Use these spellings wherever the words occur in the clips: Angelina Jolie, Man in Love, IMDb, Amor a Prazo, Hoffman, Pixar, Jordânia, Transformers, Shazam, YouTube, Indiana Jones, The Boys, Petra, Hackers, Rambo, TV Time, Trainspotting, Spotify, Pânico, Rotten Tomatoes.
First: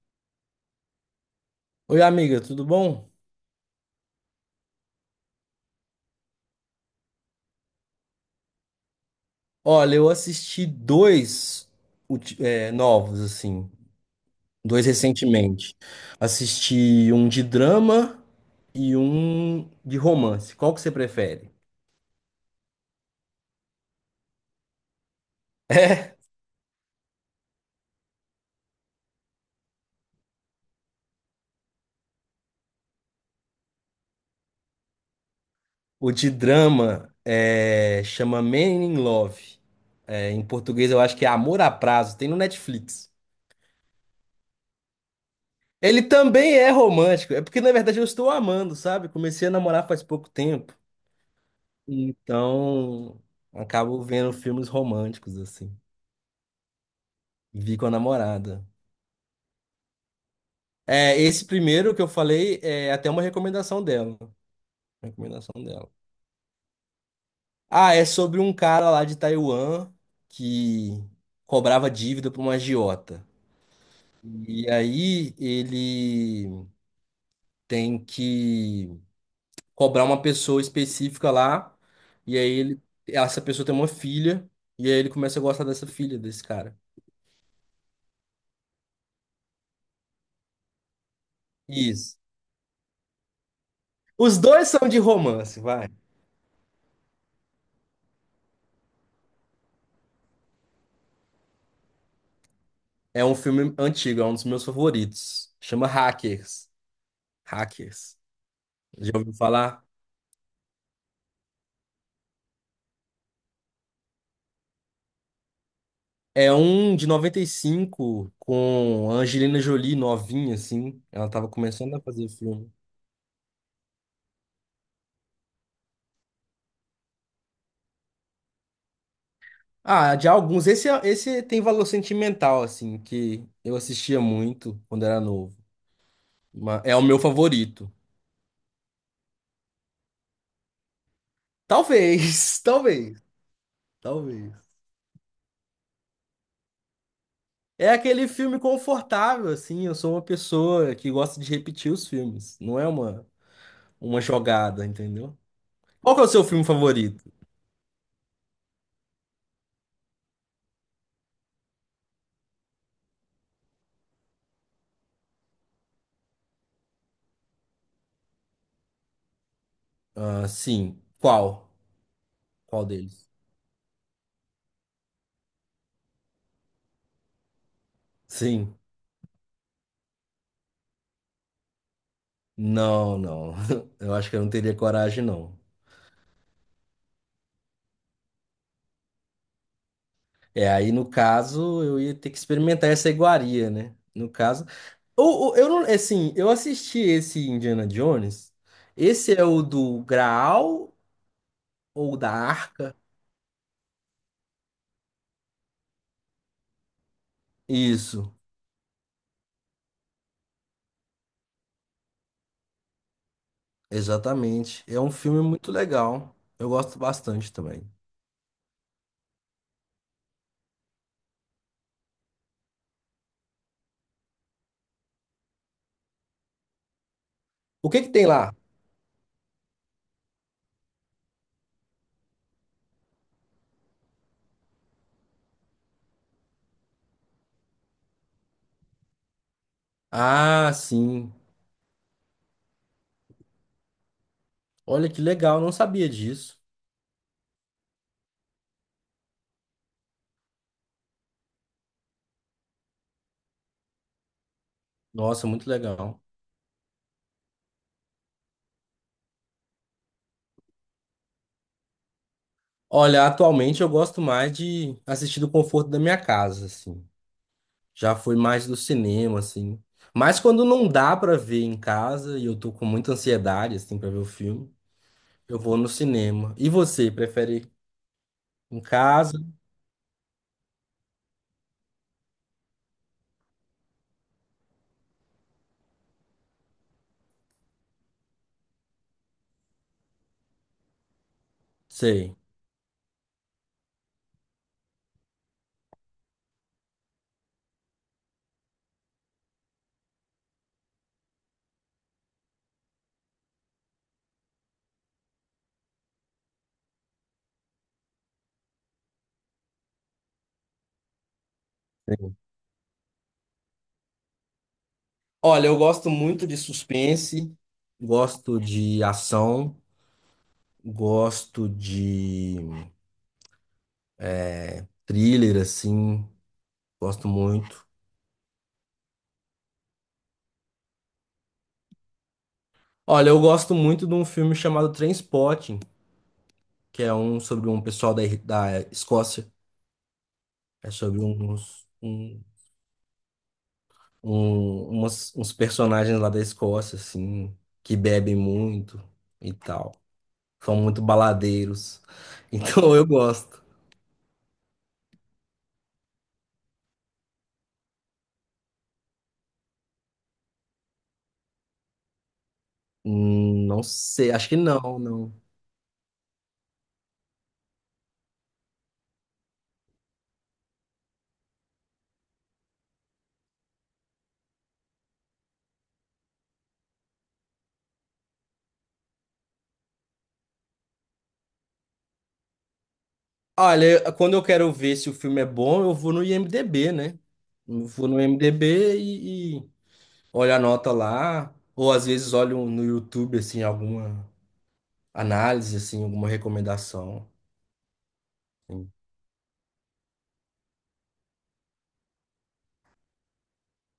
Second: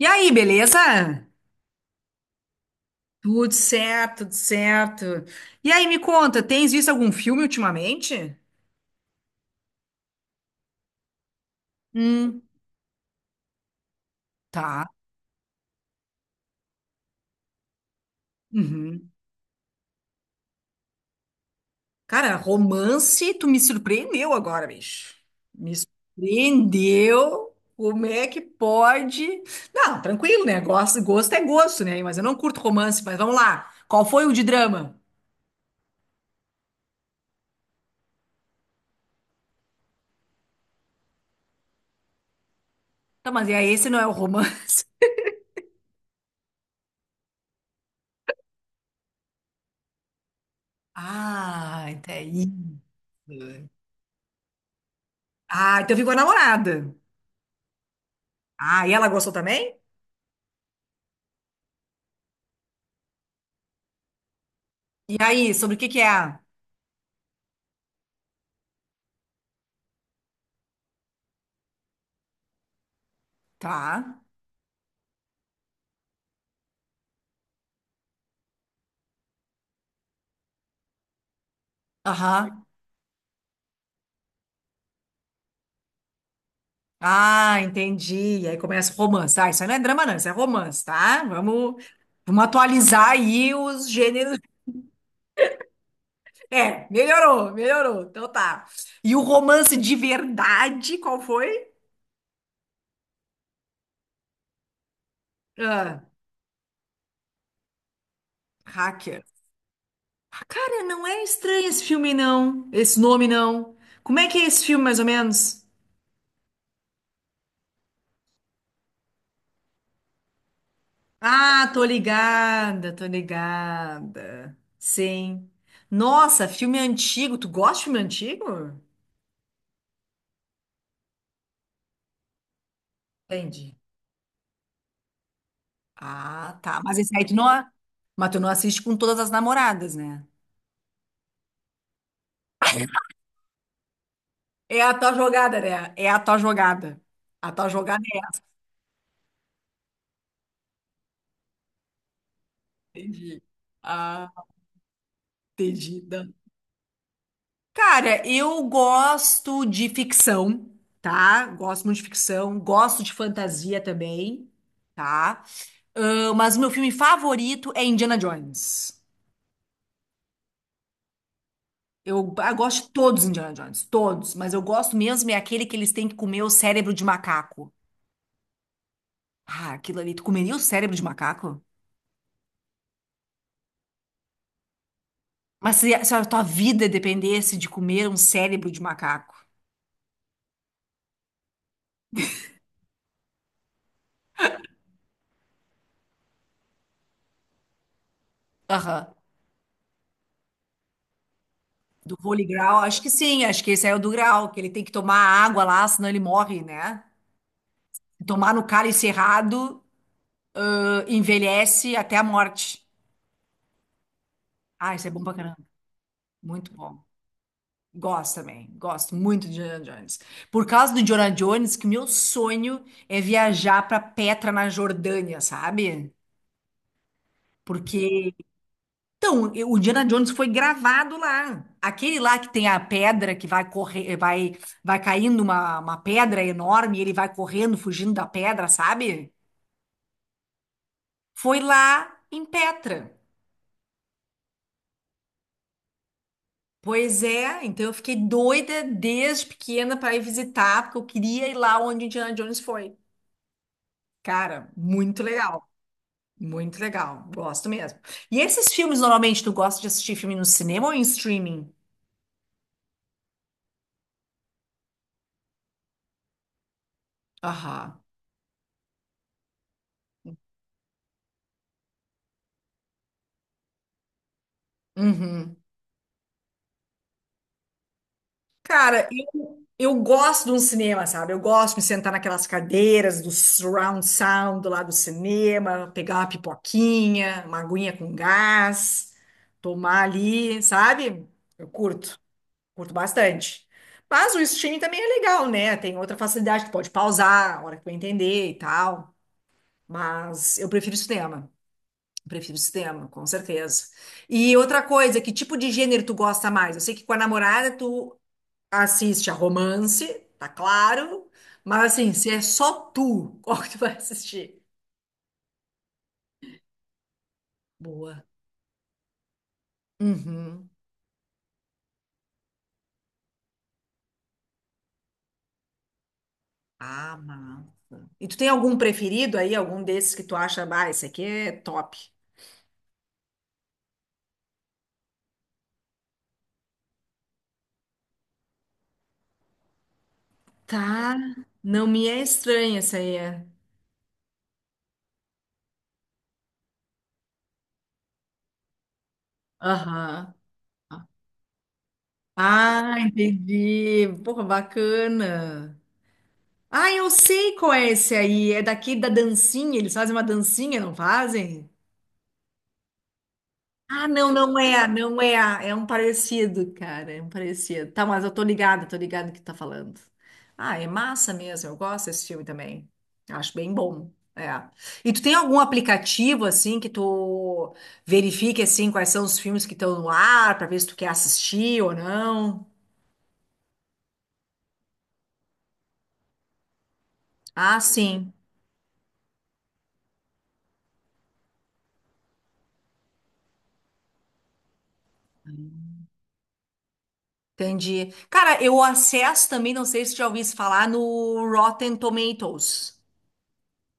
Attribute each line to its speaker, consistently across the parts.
Speaker 1: E aí, beleza?
Speaker 2: Oi, amiga, tudo bom?
Speaker 1: Tudo certo, tudo certo. E aí, me conta, tens visto algum filme ultimamente?
Speaker 2: Olha, eu assisti
Speaker 1: Hum.
Speaker 2: novos, assim, dois
Speaker 1: Tá.
Speaker 2: recentemente. Assisti um de drama e
Speaker 1: Uhum.
Speaker 2: um de romance. Qual que você prefere?
Speaker 1: Cara, romance, tu me surpreendeu agora, bicho. Me
Speaker 2: É,
Speaker 1: surpreendeu. Como é que pode? Não, tranquilo, né? Gosto, gosto é gosto, né? Mas eu não curto romance, mas vamos lá. Qual foi o de drama?
Speaker 2: o de drama chama Man in Love. É, em português eu acho que é Amor a Prazo, tem no Netflix.
Speaker 1: Tá, mas e aí, esse não é o romance?
Speaker 2: Ele também é romântico, é porque na verdade eu estou amando, sabe? Comecei a namorar faz pouco tempo,
Speaker 1: Ah, até isso.
Speaker 2: então acabo vendo filmes românticos, assim.
Speaker 1: Ah, então ficou a namorada.
Speaker 2: Vi com a namorada.
Speaker 1: Ah, e ela gostou também?
Speaker 2: Esse primeiro que eu falei é até uma recomendação dela.
Speaker 1: E aí,
Speaker 2: Recomendação
Speaker 1: sobre o que
Speaker 2: dela.
Speaker 1: que é?
Speaker 2: Ah, é sobre um cara lá de Taiwan que cobrava dívida para uma agiota.
Speaker 1: Tá.
Speaker 2: E aí ele tem que cobrar uma pessoa específica lá. E aí
Speaker 1: Aham.
Speaker 2: essa pessoa tem uma filha. E aí ele começa a gostar dessa filha, desse cara.
Speaker 1: Ah, entendi. E aí começa o romance. Ah, isso aí não é drama, não, isso é romance, tá? Vamos,
Speaker 2: Isso.
Speaker 1: vamos atualizar aí os gêneros.
Speaker 2: Os dois são de romance, vai.
Speaker 1: É, melhorou, melhorou. Então tá. E o romance de verdade, qual foi?
Speaker 2: É um filme antigo, é um dos meus favoritos. Chama
Speaker 1: Ah,
Speaker 2: Hackers. Hackers. Já
Speaker 1: Hacker.
Speaker 2: ouviu falar?
Speaker 1: Ah, cara, não é estranho esse filme, não. Esse nome, não. Como é que é esse filme, mais ou menos?
Speaker 2: É um de 95 com a Angelina Jolie novinha, assim. Ela tava
Speaker 1: Ah, tô
Speaker 2: começando a fazer filme.
Speaker 1: ligada, tô ligada. Sim. Nossa, filme antigo. Tu gosta de filme antigo?
Speaker 2: Ah, de alguns. Esse tem valor sentimental, assim, que eu
Speaker 1: Entendi.
Speaker 2: assistia muito quando era novo.
Speaker 1: Ah, tá.
Speaker 2: É
Speaker 1: Mas
Speaker 2: o
Speaker 1: esse
Speaker 2: meu
Speaker 1: aí tu não, a-
Speaker 2: favorito.
Speaker 1: mas tu não assiste com todas as namoradas, né?
Speaker 2: Talvez, talvez, talvez.
Speaker 1: É a tua jogada, né? É a tua jogada. A tua
Speaker 2: É
Speaker 1: jogada
Speaker 2: aquele filme confortável, assim. Eu sou uma pessoa que gosta de repetir os filmes. Não é
Speaker 1: é.
Speaker 2: uma,
Speaker 1: Entendi.
Speaker 2: uma
Speaker 1: Ah,
Speaker 2: jogada, entendeu?
Speaker 1: entendi.
Speaker 2: Qual que é o
Speaker 1: Não.
Speaker 2: seu filme favorito?
Speaker 1: Cara, eu gosto de ficção, tá? Gosto muito de ficção. Gosto de fantasia também, tá? Ah, mas o meu filme favorito é Indiana Jones.
Speaker 2: Ah, sim. Qual?
Speaker 1: Eu, ah, eu gosto
Speaker 2: Qual
Speaker 1: de todos os
Speaker 2: deles?
Speaker 1: Indiana Jones, todos, mas eu gosto mesmo é aquele que eles têm que comer o cérebro de macaco.
Speaker 2: Sim.
Speaker 1: Ah, aquilo ali, tu comeria o cérebro de macaco?
Speaker 2: Não, não. Eu acho que eu não teria coragem, não.
Speaker 1: Mas se a tua vida dependesse de comer um cérebro de macaco?
Speaker 2: É, aí no caso, eu ia ter que experimentar essa iguaria, né? No caso. Eu não, assim, eu assisti esse Indiana Jones.
Speaker 1: Aham.
Speaker 2: Esse é o do Graal ou
Speaker 1: Do
Speaker 2: da
Speaker 1: Holy Grail,
Speaker 2: Arca?
Speaker 1: acho que sim, acho que esse é o do Grail, que ele tem que tomar água lá, senão ele morre, né?
Speaker 2: Isso,
Speaker 1: Tomar no cálice errado, ah, envelhece até a morte.
Speaker 2: exatamente.
Speaker 1: Ah,
Speaker 2: É
Speaker 1: isso é
Speaker 2: um
Speaker 1: bom pra
Speaker 2: filme
Speaker 1: caramba.
Speaker 2: muito legal. Eu
Speaker 1: Muito
Speaker 2: gosto
Speaker 1: bom.
Speaker 2: bastante também.
Speaker 1: Gosto também, gosto muito de Indiana Jones. Por causa do Indiana Jones, que meu sonho é viajar para Petra, na Jordânia, sabe?
Speaker 2: O que que tem
Speaker 1: Porque,
Speaker 2: lá?
Speaker 1: então, eu- o Indiana Jones foi gravado lá. Aquele lá que tem a pedra que vai correr, vai, vai caindo uma pedra enorme e ele vai correndo, fugindo da pedra, sabe?
Speaker 2: Ah, sim.
Speaker 1: Foi lá em Petra.
Speaker 2: Olha que legal, não sabia disso.
Speaker 1: Pois é, então eu fiquei doida desde pequena para ir visitar, porque eu queria ir lá onde Indiana Jones foi. Cara, muito
Speaker 2: Nossa, muito
Speaker 1: legal.
Speaker 2: legal.
Speaker 1: Muito legal, gosto mesmo. E esses filmes, normalmente, tu gosta de assistir filme no cinema ou em streaming?
Speaker 2: Olha, atualmente eu gosto mais de assistir do conforto da minha casa, assim.
Speaker 1: Aham.
Speaker 2: Já foi mais do cinema, assim. Mas quando não dá pra ver em casa e eu tô com muita ansiedade, assim, pra ver o filme,
Speaker 1: Uhum.
Speaker 2: eu vou no cinema. E você, prefere em
Speaker 1: Cara,
Speaker 2: casa?
Speaker 1: eu gosto de um cinema, sabe? Eu gosto de me sentar naquelas cadeiras do surround sound lá do cinema, pegar uma pipoquinha, uma aguinha com gás, tomar ali, sabe? Eu curto,
Speaker 2: Sei.
Speaker 1: curto bastante. Mas o streaming também é legal, né? Tem outra facilidade, tu pode pausar a hora que tu entender e tal. Mas eu prefiro cinema. Prefiro sistema, com certeza. E outra coisa, que tipo de gênero tu gosta mais? Eu sei que com a namorada tu assiste a romance, tá claro, mas assim, se
Speaker 2: Sei.
Speaker 1: é só tu, qual que tu vai assistir?
Speaker 2: Olha, eu gosto muito de suspense,
Speaker 1: Boa.
Speaker 2: gosto de ação,
Speaker 1: Uhum.
Speaker 2: gosto de thriller, assim,
Speaker 1: Ah,
Speaker 2: gosto muito.
Speaker 1: massa. E tu tem algum preferido aí, algum desses que tu acha, ah, esse aqui é top?
Speaker 2: Olha, eu gosto muito de um filme chamado Trainspotting, que é um sobre um pessoal da Escócia. É
Speaker 1: Tá,
Speaker 2: sobre
Speaker 1: não
Speaker 2: uns,
Speaker 1: me é
Speaker 2: um,
Speaker 1: estranha essa aí. É.
Speaker 2: um- umas- uns personagens lá da Escócia, assim, que bebem muito e tal.
Speaker 1: Aham.
Speaker 2: São muito baladeiros.
Speaker 1: Ah,
Speaker 2: Então eu gosto.
Speaker 1: entendi. Porra, bacana. Ah, eu sei qual é esse aí. É daqui da dancinha. Eles fazem uma dancinha, não fazem?
Speaker 2: Não
Speaker 1: Ah,
Speaker 2: sei,
Speaker 1: não,
Speaker 2: acho que
Speaker 1: não é,
Speaker 2: não,
Speaker 1: não
Speaker 2: não.
Speaker 1: é. É um parecido, cara. É um parecido. Tá, mas eu tô ligada no que tu tá falando. Ah, é massa mesmo. Eu gosto desse filme também. Acho bem bom. É. E tu tem algum aplicativo assim que tu verifique assim quais são os filmes que estão no ar pra ver se tu quer assistir ou não?
Speaker 2: Olha, quando eu quero ver se o filme é bom, eu vou no IMDb, né?
Speaker 1: Ah,
Speaker 2: Eu vou no
Speaker 1: sim.
Speaker 2: IMDb e olho a nota lá. Ou às vezes olho no YouTube, assim, alguma análise, assim, alguma recomendação.
Speaker 1: Entendi. Cara, eu acesso também, não sei se já ouvi falar, no Rotten Tomatoes.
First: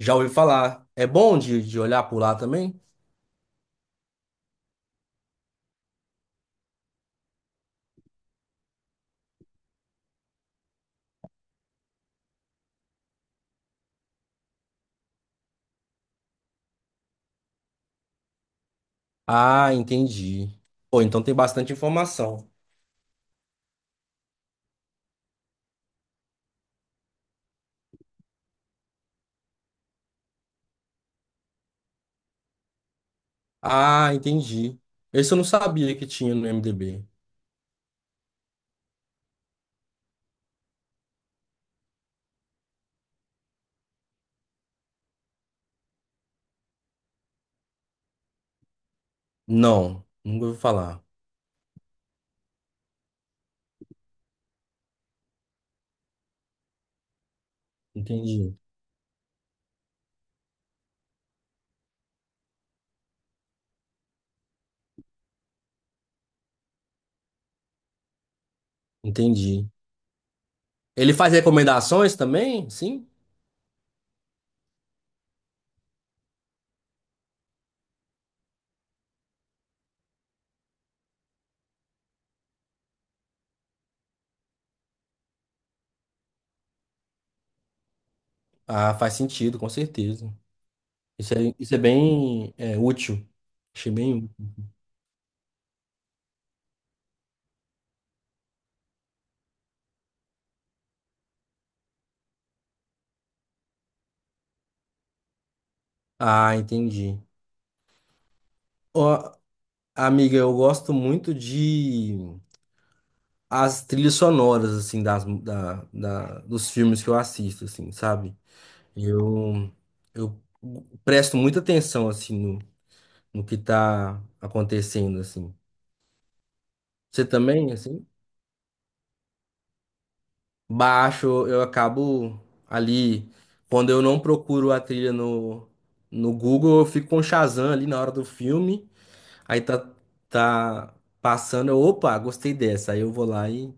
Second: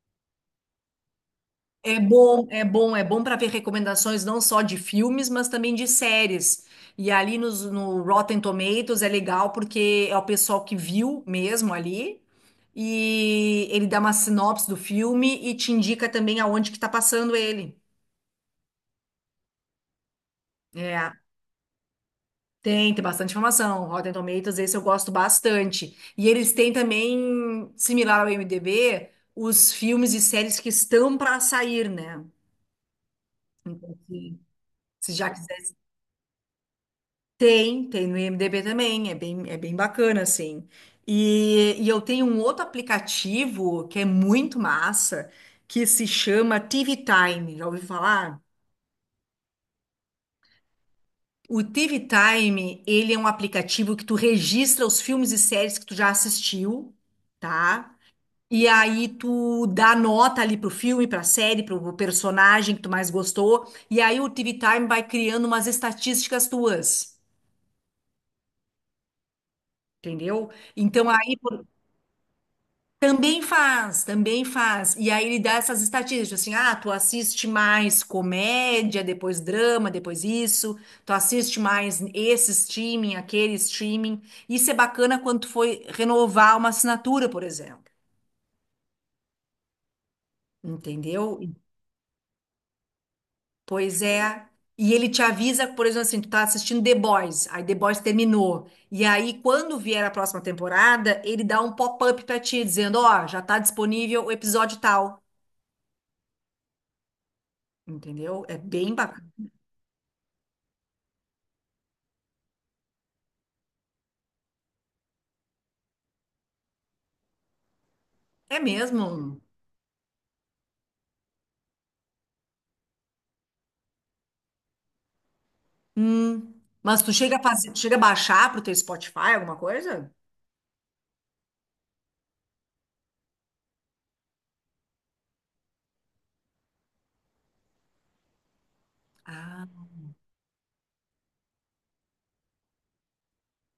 Speaker 2: Já ouvi falar. É bom de,
Speaker 1: É
Speaker 2: olhar por lá
Speaker 1: bom, é
Speaker 2: também?
Speaker 1: bom, é bom para ver recomendações não só de filmes, mas também de séries. E ali nos, no Rotten Tomatoes é legal porque é o pessoal que viu mesmo ali e ele dá uma sinopse do filme e te indica também aonde que tá passando ele.
Speaker 2: Ah, entendi. Pô,
Speaker 1: É.
Speaker 2: então tem bastante informação.
Speaker 1: Tem, tem bastante informação. Rotten Tomatoes, esse eu gosto bastante. E eles têm também, similar ao IMDb, os filmes e séries que estão para sair, né? Então,
Speaker 2: Ah,
Speaker 1: se,
Speaker 2: entendi.
Speaker 1: se já
Speaker 2: Esse eu não
Speaker 1: quiser.
Speaker 2: sabia que tinha no MDB.
Speaker 1: Tem, tem no IMDb também. É bem bacana, assim. E eu tenho um outro aplicativo que é muito massa, que se chama TV Time. Já ouviu falar?
Speaker 2: Não, nunca ouvi falar.
Speaker 1: O TV Time, ele é um aplicativo que tu registra os filmes e séries que tu já assistiu, tá?
Speaker 2: Entendi.
Speaker 1: E aí tu dá nota ali pro filme, pra série, pro personagem que tu mais gostou. E aí o TV Time vai criando umas estatísticas tuas,
Speaker 2: Entendi.
Speaker 1: entendeu? Então
Speaker 2: Ele faz
Speaker 1: aí por-
Speaker 2: recomendações também? Sim?
Speaker 1: também faz, também faz. E aí ele dá essas estatísticas, assim, ah, tu assiste mais comédia, depois drama, depois isso. Tu assiste mais esse streaming, aquele streaming. Isso é bacana quando tu foi renovar uma assinatura, por exemplo.
Speaker 2: Ah, faz sentido, com certeza. Isso
Speaker 1: Entendeu?
Speaker 2: é, isso é bem útil. Achei
Speaker 1: Pois
Speaker 2: bem
Speaker 1: é.
Speaker 2: útil.
Speaker 1: E ele te avisa, por exemplo, assim, tu tá assistindo The Boys, aí The Boys terminou. E aí, quando vier a próxima temporada, ele dá um pop-up pra ti, dizendo, ó, já tá disponível o episódio tal.
Speaker 2: Ah, entendi.
Speaker 1: Entendeu? É bem bacana.
Speaker 2: Ó, amiga, eu gosto muito de as trilhas sonoras, assim, das, dos filmes que eu assisto, assim, sabe?
Speaker 1: É mesmo?
Speaker 2: Eu, eu presto muita atenção, assim, no, que tá acontecendo, assim.
Speaker 1: Hum. Mas tu
Speaker 2: Você
Speaker 1: chega a fazer,
Speaker 2: também,
Speaker 1: tu chega a
Speaker 2: assim?
Speaker 1: baixar pro teu Spotify, alguma coisa?
Speaker 2: Baixo, eu acabo ali, quando eu não procuro a trilha no Google, eu fico com o Shazam ali na hora do filme, aí
Speaker 1: Ah,
Speaker 2: tá passando, opa, gostei dessa, aí eu vou lá e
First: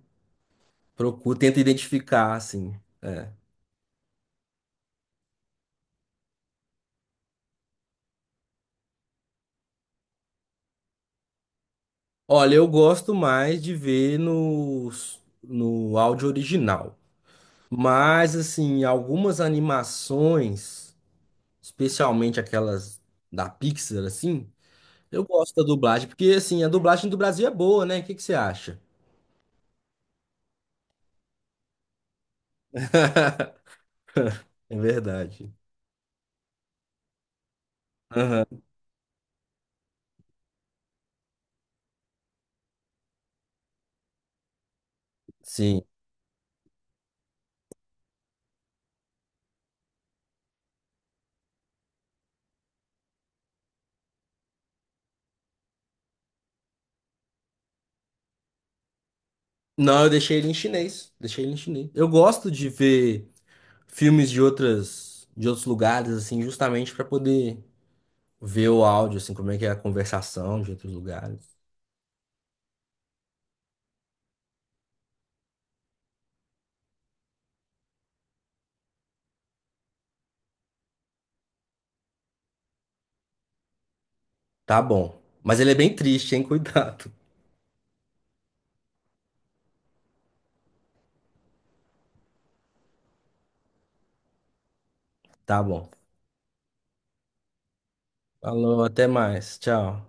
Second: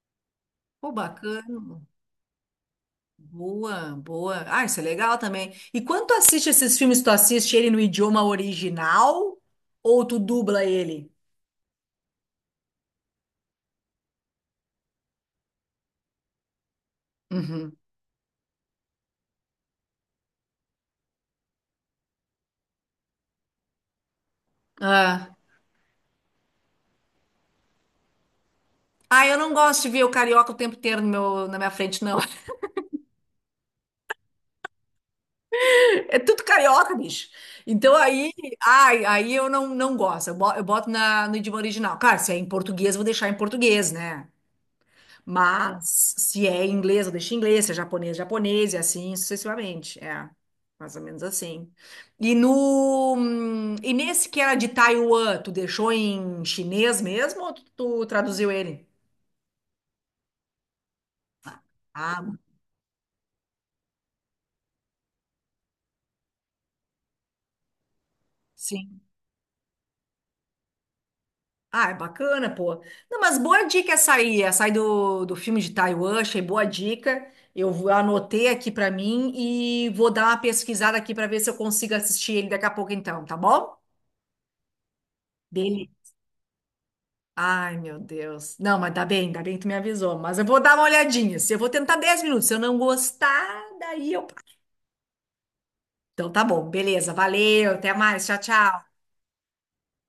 Speaker 1: pô,
Speaker 2: procuro, tento
Speaker 1: bacana.
Speaker 2: identificar, assim.
Speaker 1: Boa, boa. Ah, isso é legal também. E quando tu assiste esses filmes, tu assiste ele no idioma original ou tu dubla ele?
Speaker 2: Olha, eu gosto mais de ver no áudio original.
Speaker 1: Uhum.
Speaker 2: Mas, assim, algumas animações, especialmente aquelas da Pixar, assim, eu
Speaker 1: Ah.
Speaker 2: gosto da dublagem, porque, assim, a dublagem do Brasil é boa, né? O que que você acha?
Speaker 1: Ah, eu não gosto de ver o carioca o tempo inteiro no meu, na minha frente, não.
Speaker 2: É verdade.
Speaker 1: É tudo carioca, bicho. Então aí,
Speaker 2: Aham,
Speaker 1: ai, aí eu não, não gosto. Eu boto na, no idioma original. Claro, se é em português, eu vou deixar em português, né?
Speaker 2: sim.
Speaker 1: Mas se é em inglês, eu deixo em inglês. Se é japonês, japonês, e assim sucessivamente. É, mais ou menos assim. E no, e nesse que era de Taiwan, tu deixou em chinês mesmo ou tu traduziu ele?
Speaker 2: Não, eu deixei ele em chinês. Deixei ele em chinês. Eu
Speaker 1: Ah,
Speaker 2: gosto de ver filmes de de outros lugares, assim, justamente para poder ver o
Speaker 1: sim.
Speaker 2: áudio, assim, como é que é a conversação de outros lugares.
Speaker 1: Ah, é bacana, pô. Não, mas boa dica essa aí do, do filme de Taiwan, achei boa dica. Eu vou- anotei aqui pra mim e vou dar uma pesquisada aqui pra ver se eu consigo assistir ele daqui a pouco então, tá bom?
Speaker 2: Tá bom. Mas ele é
Speaker 1: Dele.
Speaker 2: bem triste, hein? Cuidado.
Speaker 1: Ai, meu Deus. Não, mas dá bem que tu me avisou, mas eu vou dar uma olhadinha. Se eu vou tentar 10 minutos, se eu não gostar, daí eu.
Speaker 2: Tá bom.
Speaker 1: Então tá bom, beleza, valeu, até mais, tchau, tchau.
Speaker 2: Falou, até mais. Tchau.